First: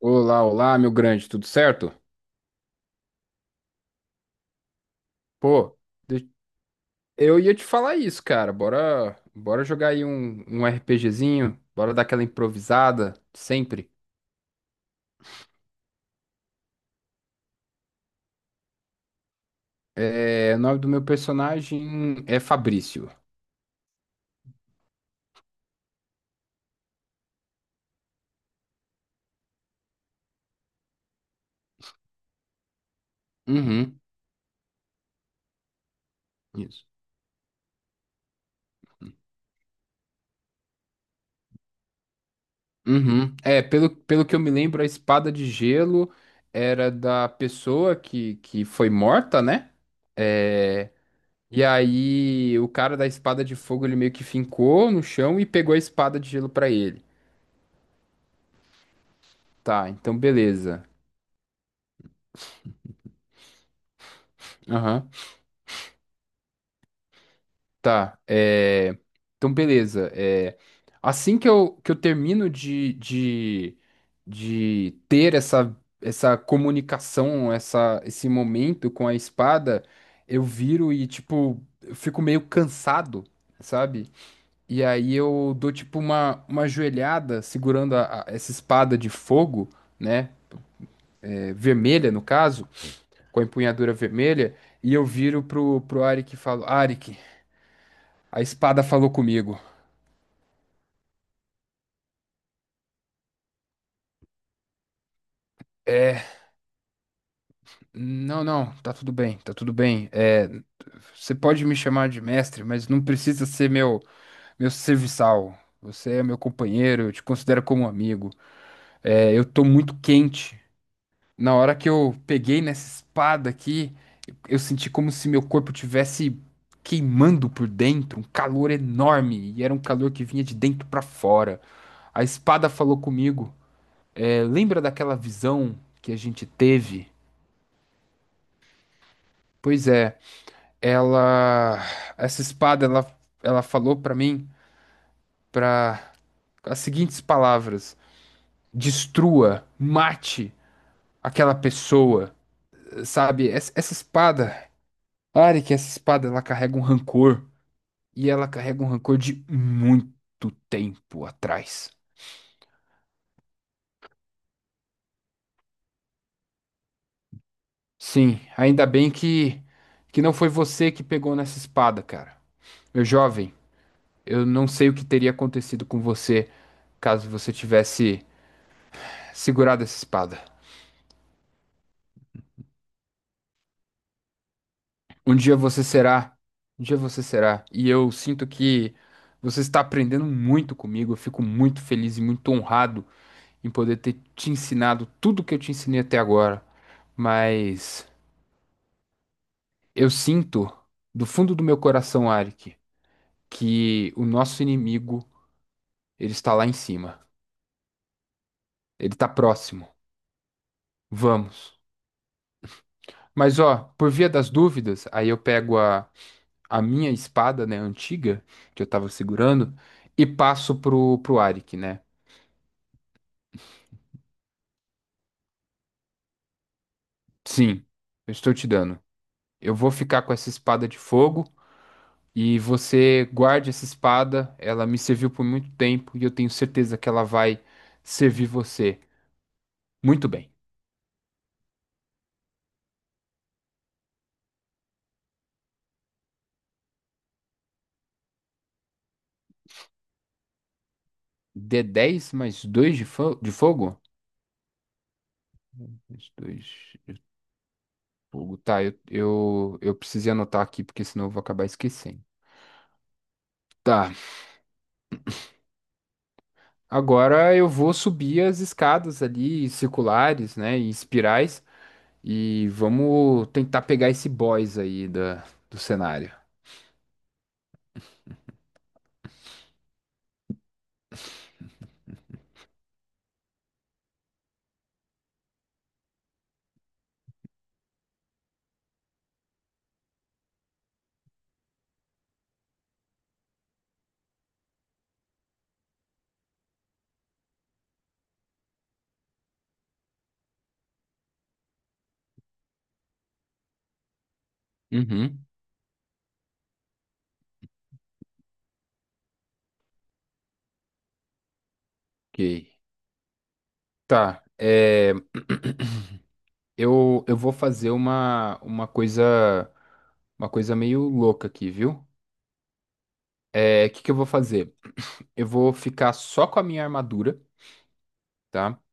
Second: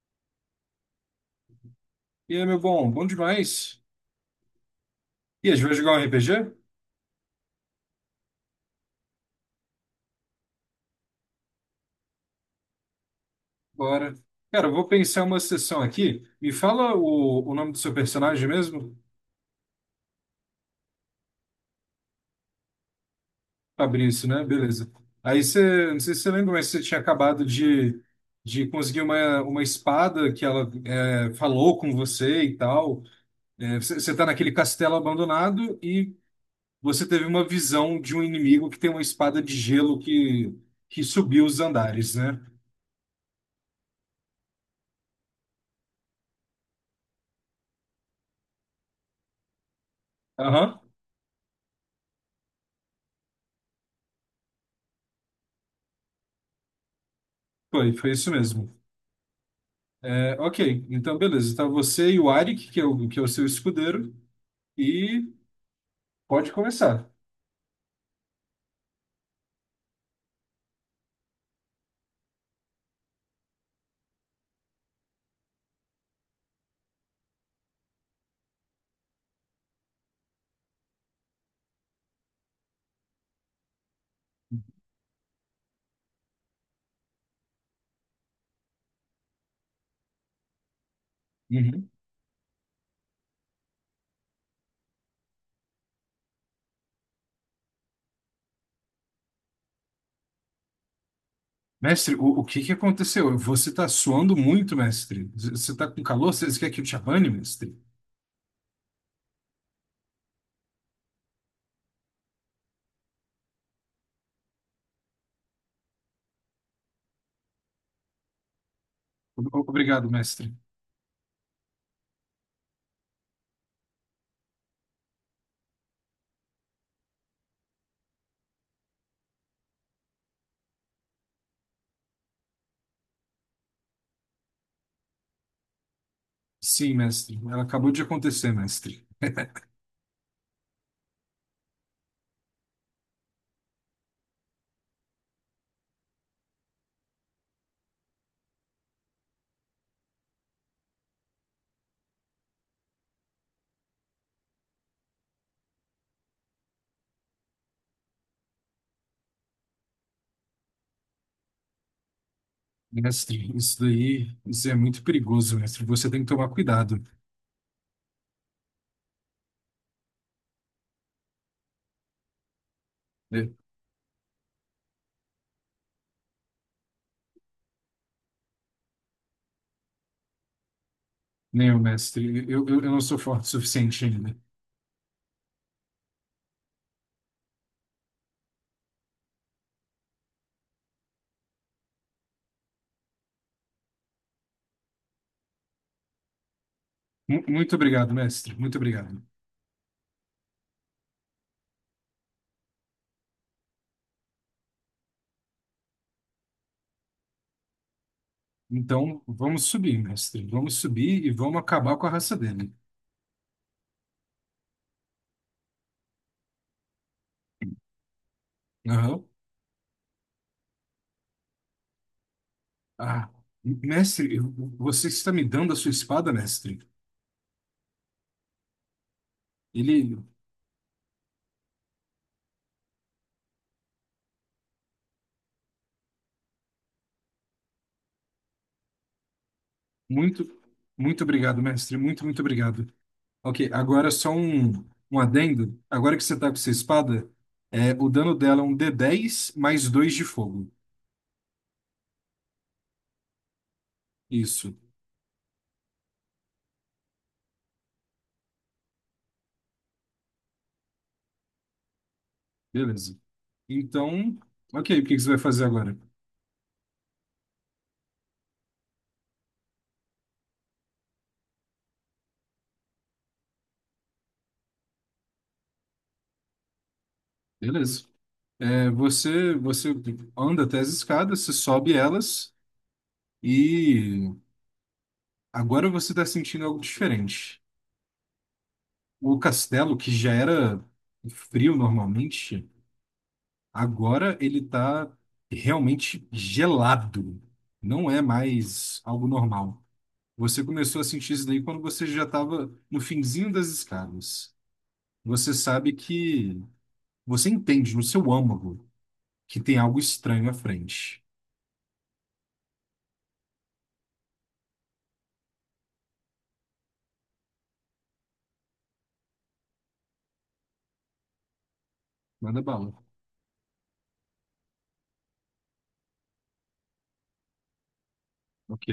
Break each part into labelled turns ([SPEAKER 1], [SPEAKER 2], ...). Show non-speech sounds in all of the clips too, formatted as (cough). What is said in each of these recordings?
[SPEAKER 1] Olá, olá, meu grande, tudo certo?
[SPEAKER 2] E aí, meu bom, bom demais. E a gente vai
[SPEAKER 1] Pô,
[SPEAKER 2] jogar um
[SPEAKER 1] de-
[SPEAKER 2] RPG?
[SPEAKER 1] eu ia te falar isso, cara. Bora, bora jogar aí um RPGzinho, bora dar aquela improvisada, sempre.
[SPEAKER 2] Bora. Cara, eu vou pensar uma sessão aqui. Me fala o nome do seu personagem mesmo?
[SPEAKER 1] É, o nome do meu personagem é Fabrício.
[SPEAKER 2] Fabrício, né? Beleza. Aí você, não sei se você lembra, mas você tinha acabado de conseguir uma espada que ela é, falou com você e tal. É, você,
[SPEAKER 1] Uhum,
[SPEAKER 2] você tá naquele castelo abandonado e
[SPEAKER 1] isso.
[SPEAKER 2] você teve uma visão de um inimigo que tem uma espada de gelo que subiu os andares, né?
[SPEAKER 1] Uhum. É, pelo que eu me lembro, a espada de gelo era da pessoa que foi morta, né?
[SPEAKER 2] Aham,
[SPEAKER 1] É, e aí o cara da espada de fogo, ele meio que fincou no chão e pegou a espada de gelo pra ele.
[SPEAKER 2] foi isso mesmo.
[SPEAKER 1] Tá, então
[SPEAKER 2] É, ok,
[SPEAKER 1] beleza.
[SPEAKER 2] então beleza. Tá você e o Arik, que é o seu escudeiro,
[SPEAKER 1] Aham.
[SPEAKER 2] e pode começar.
[SPEAKER 1] Tá. Então beleza. Assim que eu termino de ter essa comunicação, esse momento com a espada, eu viro e, tipo, eu fico meio cansado, sabe? E aí eu dou, tipo, uma ajoelhada segurando essa espada de fogo, né? É,
[SPEAKER 2] Uhum.
[SPEAKER 1] vermelha, no caso, com a empunhadura vermelha. E eu viro pro Arik e falo: Arik, a espada falou comigo.
[SPEAKER 2] Mestre, o que que aconteceu? Você tá suando muito, mestre. Você tá com
[SPEAKER 1] É,
[SPEAKER 2] calor? Você quer que eu te abane, mestre?
[SPEAKER 1] não, não, tá tudo bem, tá tudo bem. É, você pode me chamar de mestre, mas não precisa ser meu serviçal. Você é meu companheiro, eu te considero como um amigo. É,
[SPEAKER 2] O-
[SPEAKER 1] eu tô muito
[SPEAKER 2] Obrigado, mestre.
[SPEAKER 1] quente. Na hora que eu peguei nessa espada aqui, eu senti como se meu corpo tivesse queimando por dentro, um calor enorme, e era um calor que vinha de dentro pra fora. A espada falou comigo. É, lembra daquela visão que a gente
[SPEAKER 2] Sim,
[SPEAKER 1] teve?
[SPEAKER 2] mestre. Ela acabou de acontecer, mestre.
[SPEAKER 1] Pois é. Ela, essa espada, ela falou pra mim para as seguintes palavras: destrua, mate aquela pessoa, sabe? Essa espada, Arik, essa espada, ela carrega um rancor e ela carrega um rancor de muito tempo atrás.
[SPEAKER 2] Mestre, isso daí, isso é muito perigoso, mestre. Você tem que tomar cuidado.
[SPEAKER 1] Sim, ainda bem que não foi você que pegou nessa espada, cara. Meu
[SPEAKER 2] É,
[SPEAKER 1] jovem, eu não sei o que teria acontecido com você caso você tivesse segurado essa espada.
[SPEAKER 2] não, mestre, eu não sou forte o suficiente ainda.
[SPEAKER 1] Um dia você será. Um dia você será. E eu sinto que você está aprendendo muito comigo. Eu fico muito feliz e muito honrado em poder ter te ensinado tudo que eu te ensinei até agora.
[SPEAKER 2] Muito
[SPEAKER 1] Mas
[SPEAKER 2] obrigado, mestre. Muito obrigado.
[SPEAKER 1] eu sinto do fundo do meu coração, Arik, que o nosso inimigo, ele está lá em cima. Ele
[SPEAKER 2] Então,
[SPEAKER 1] está
[SPEAKER 2] vamos
[SPEAKER 1] próximo.
[SPEAKER 2] subir, mestre. Vamos subir e vamos
[SPEAKER 1] Vamos.
[SPEAKER 2] acabar com a raça dele.
[SPEAKER 1] Mas ó, por via das dúvidas, aí eu pego a minha espada, né, antiga, que eu tava
[SPEAKER 2] Aham.
[SPEAKER 1] segurando, e passo pro, Arik, né?
[SPEAKER 2] Ah, mestre, você está me dando a sua espada, mestre?
[SPEAKER 1] Sim, eu estou te dando. Eu vou
[SPEAKER 2] Ele,
[SPEAKER 1] ficar com essa espada de fogo e você guarde essa espada. Ela me serviu por muito tempo e eu tenho certeza que ela vai servir você. Muito
[SPEAKER 2] muito,
[SPEAKER 1] bem.
[SPEAKER 2] muito obrigado, mestre. Muito, muito obrigado. Ok, agora só um adendo. Agora que você está com sua espada, é, o dano dela é um d dez mais 2 de fogo.
[SPEAKER 1] d10 mais 2 de, de fogo?
[SPEAKER 2] Isso,
[SPEAKER 1] Mais 2 de fogo. Tá, eu precisei anotar aqui porque senão eu vou acabar esquecendo.
[SPEAKER 2] beleza.
[SPEAKER 1] Tá,
[SPEAKER 2] Então, ok, o que que você vai fazer agora?
[SPEAKER 1] agora eu vou subir as escadas ali, circulares, né, em espirais, e vamos tentar pegar esse boss aí do cenário.
[SPEAKER 2] Beleza. É, você anda até as escadas, você sobe elas, e agora você está sentindo algo diferente. O castelo, que já era frio normalmente, agora ele está realmente gelado. Não é mais algo normal. Você começou a sentir isso daí quando você já estava no finzinho das escadas.
[SPEAKER 1] Uhum,
[SPEAKER 2] Você sabe que você entende no seu âmago que tem algo estranho à frente.
[SPEAKER 1] ok. Tá, (clears throat) eu vou fazer uma coisa meio louca aqui, viu?
[SPEAKER 2] Manda bala.
[SPEAKER 1] É, o que que eu vou fazer? Eu vou ficar só com a minha armadura, tá?
[SPEAKER 2] Ok,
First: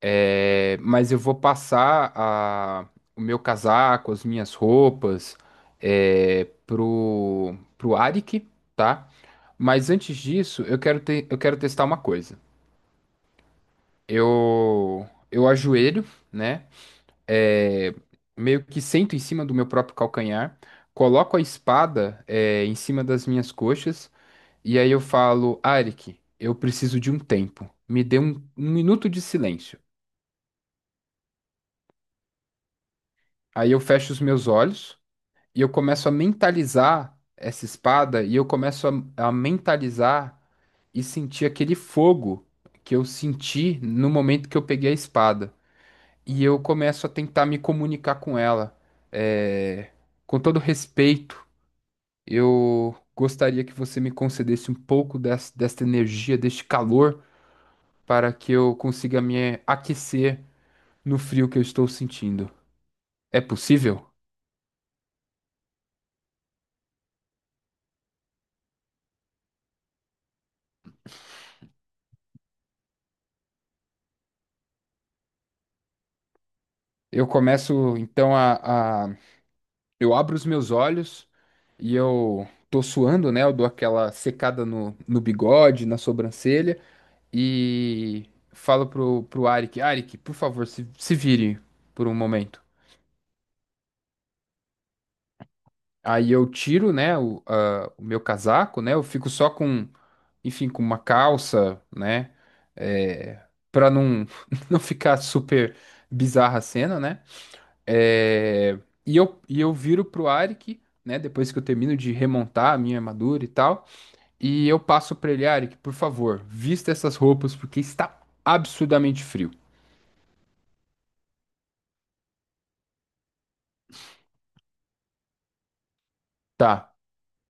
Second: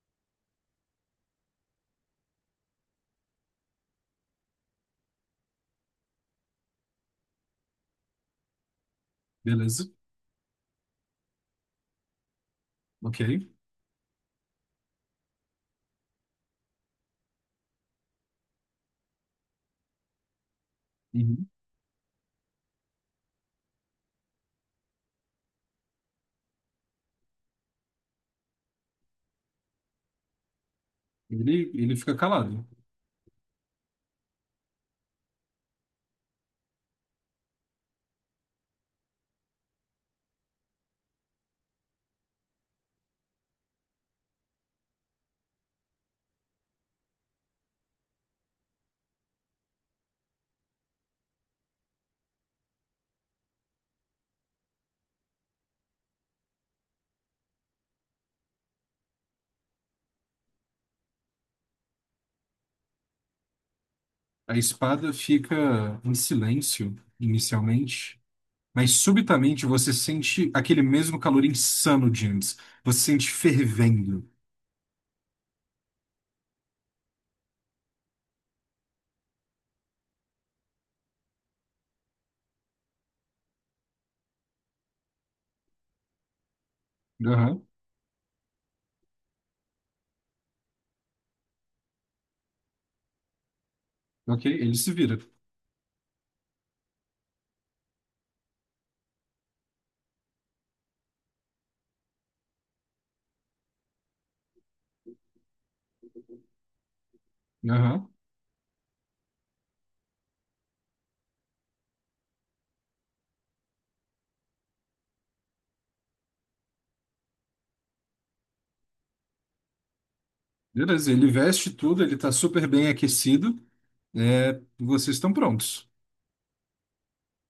[SPEAKER 1] É, mas eu vou passar o meu casaco, as minhas roupas, é, pro Arik, tá?
[SPEAKER 2] beleza.
[SPEAKER 1] Mas antes disso, eu quero testar uma coisa.
[SPEAKER 2] Ok.
[SPEAKER 1] Eu ajoelho, né? É, meio que sento em cima do meu próprio calcanhar, coloco a
[SPEAKER 2] Uhum.
[SPEAKER 1] espada, é, em cima das minhas coxas, e aí eu falo, Arik, eu preciso de um tempo. Me dê um minuto de silêncio.
[SPEAKER 2] Ele fica calado.
[SPEAKER 1] Aí eu fecho os meus olhos e eu começo a mentalizar essa espada e eu começo a mentalizar e sentir aquele fogo que eu senti no momento que eu peguei a espada. E eu começo a tentar me comunicar com ela, é, com todo respeito. Eu gostaria que você me concedesse um pouco desta energia, deste calor, para que eu consiga me aquecer no frio que eu estou sentindo. É possível?
[SPEAKER 2] A espada fica em silêncio inicialmente, mas subitamente você sente aquele mesmo calor insano de antes. Você sente fervendo.
[SPEAKER 1] Eu começo então a- Eu abro os meus olhos e eu tô suando, né? Eu dou aquela secada no bigode, na sobrancelha
[SPEAKER 2] Aham,
[SPEAKER 1] e falo pro Arik, Arik, por favor, se vire por um momento.
[SPEAKER 2] ok, ele se vira.
[SPEAKER 1] Aí eu tiro, né, o meu casaco, né? Eu fico só com, enfim, com uma calça, né? É, para não, (laughs) não ficar super bizarra a cena, né?
[SPEAKER 2] Aham,
[SPEAKER 1] É, e eu viro pro Arik, né? Depois que eu termino de remontar a minha armadura e tal. E eu passo pra ele, Arik, por favor, vista essas roupas porque está absurdamente frio.
[SPEAKER 2] beleza, ele veste tudo, ele tá super bem aquecido. É, vocês estão prontos.
[SPEAKER 1] Tá.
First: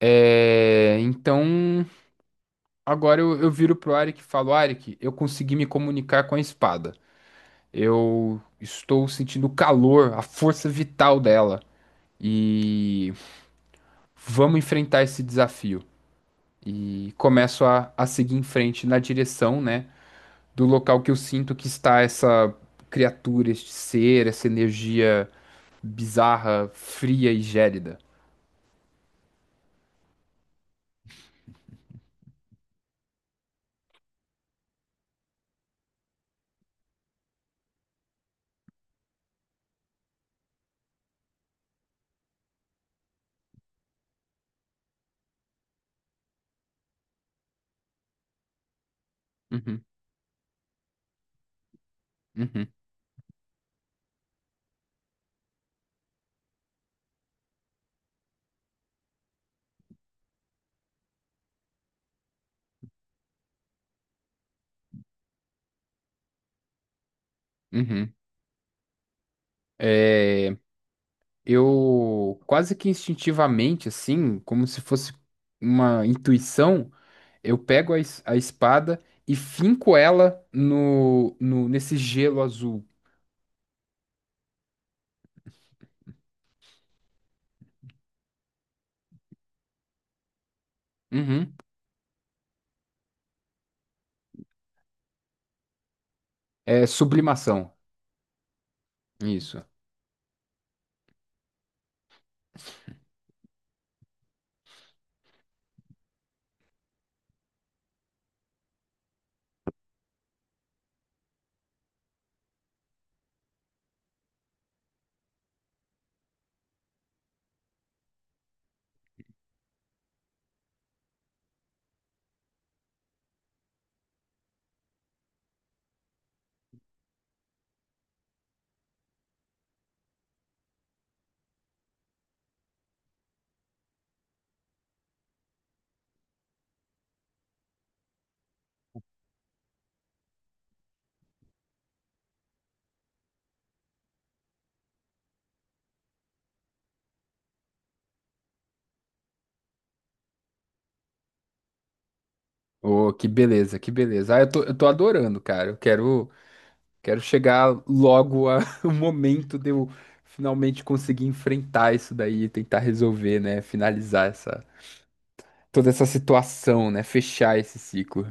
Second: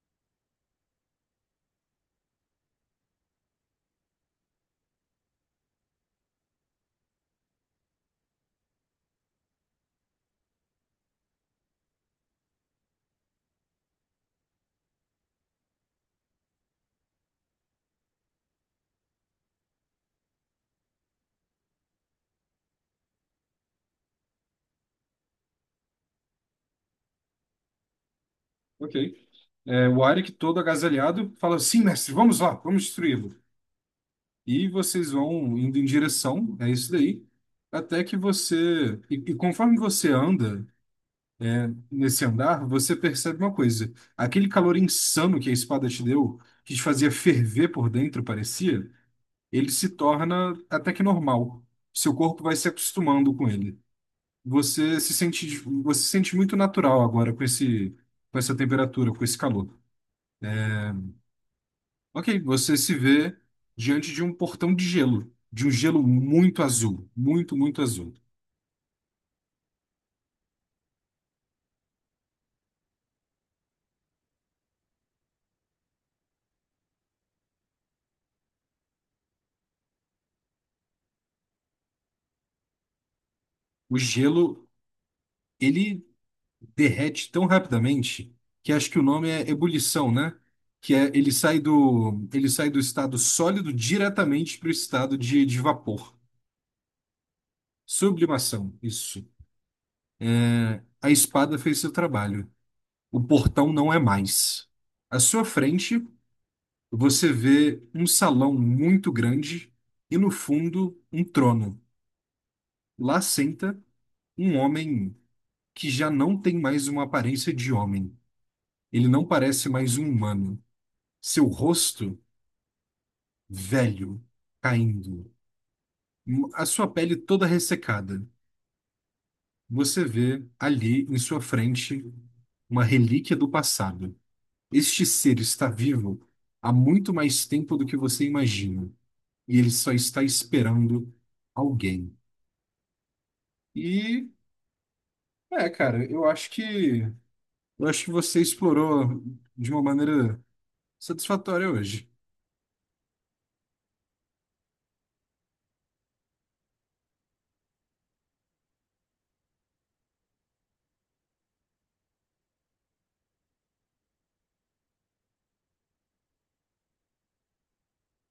[SPEAKER 1] É, então agora eu viro pro Arik e falo, Arik, eu consegui me comunicar com a espada. Eu estou sentindo o calor, a força vital dela. E vamos enfrentar esse desafio. E começo a seguir em frente na direção, né, do local que eu sinto que está essa criatura, este ser, essa energia bizarra, fria e gélida.
[SPEAKER 2] Ok. É, o Arik, todo agasalhado, fala: Sim, mestre, vamos lá, vamos destruí-lo. E vocês vão indo em direção, é isso daí, até que você. E conforme você anda, nesse andar, você percebe uma coisa. Aquele calor insano que a espada te deu, que te fazia ferver por dentro, parecia, ele
[SPEAKER 1] Uhum,
[SPEAKER 2] se torna até que normal. Seu corpo vai
[SPEAKER 1] uhum,
[SPEAKER 2] se acostumando com ele. Você se sente, você se sente muito natural agora com com essa temperatura, com esse calor. É, ok, você se vê diante de um portão de gelo, de um gelo muito azul, muito azul.
[SPEAKER 1] uhum. É, eu quase que instintivamente, assim, como se fosse uma intuição. Eu pego a espada e finco ela no, no nesse gelo azul.
[SPEAKER 2] O gelo, ele derrete tão rapidamente que acho que o nome é ebulição, né? Que é
[SPEAKER 1] Uhum.
[SPEAKER 2] ele sai do estado sólido diretamente para o estado de vapor.
[SPEAKER 1] É sublimação.
[SPEAKER 2] Sublimação, isso.
[SPEAKER 1] Isso.
[SPEAKER 2] É, a espada fez seu trabalho. O portão não é mais. À sua frente, você vê um salão muito grande e no fundo um trono. Lá senta um homem que já não tem mais uma aparência de homem. Ele não parece mais um humano. Seu rosto velho, caindo, a sua pele toda ressecada. Você vê ali em sua frente uma relíquia do passado. Este ser está vivo há muito mais tempo do que você imagina, e ele só está esperando alguém. E é, cara, eu acho que você explorou de uma maneira satisfatória hoje.
[SPEAKER 1] Oh, que beleza, que beleza. Ah, eu tô adorando, cara. Eu quero chegar logo a- (laughs) o momento de eu finalmente conseguir enfrentar isso daí e tentar resolver, né? Finalizar toda essa situação, né? Fechar esse ciclo.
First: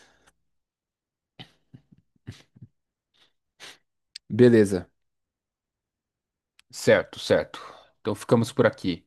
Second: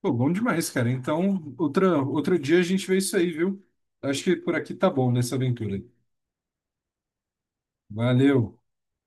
[SPEAKER 2] Pô, bom demais, cara. Então, outro dia a gente vê isso aí, viu? Acho que por aqui tá
[SPEAKER 1] (laughs) Beleza.
[SPEAKER 2] bom nessa aventura.
[SPEAKER 1] Certo, certo. Então ficamos
[SPEAKER 2] Valeu.
[SPEAKER 1] por aqui.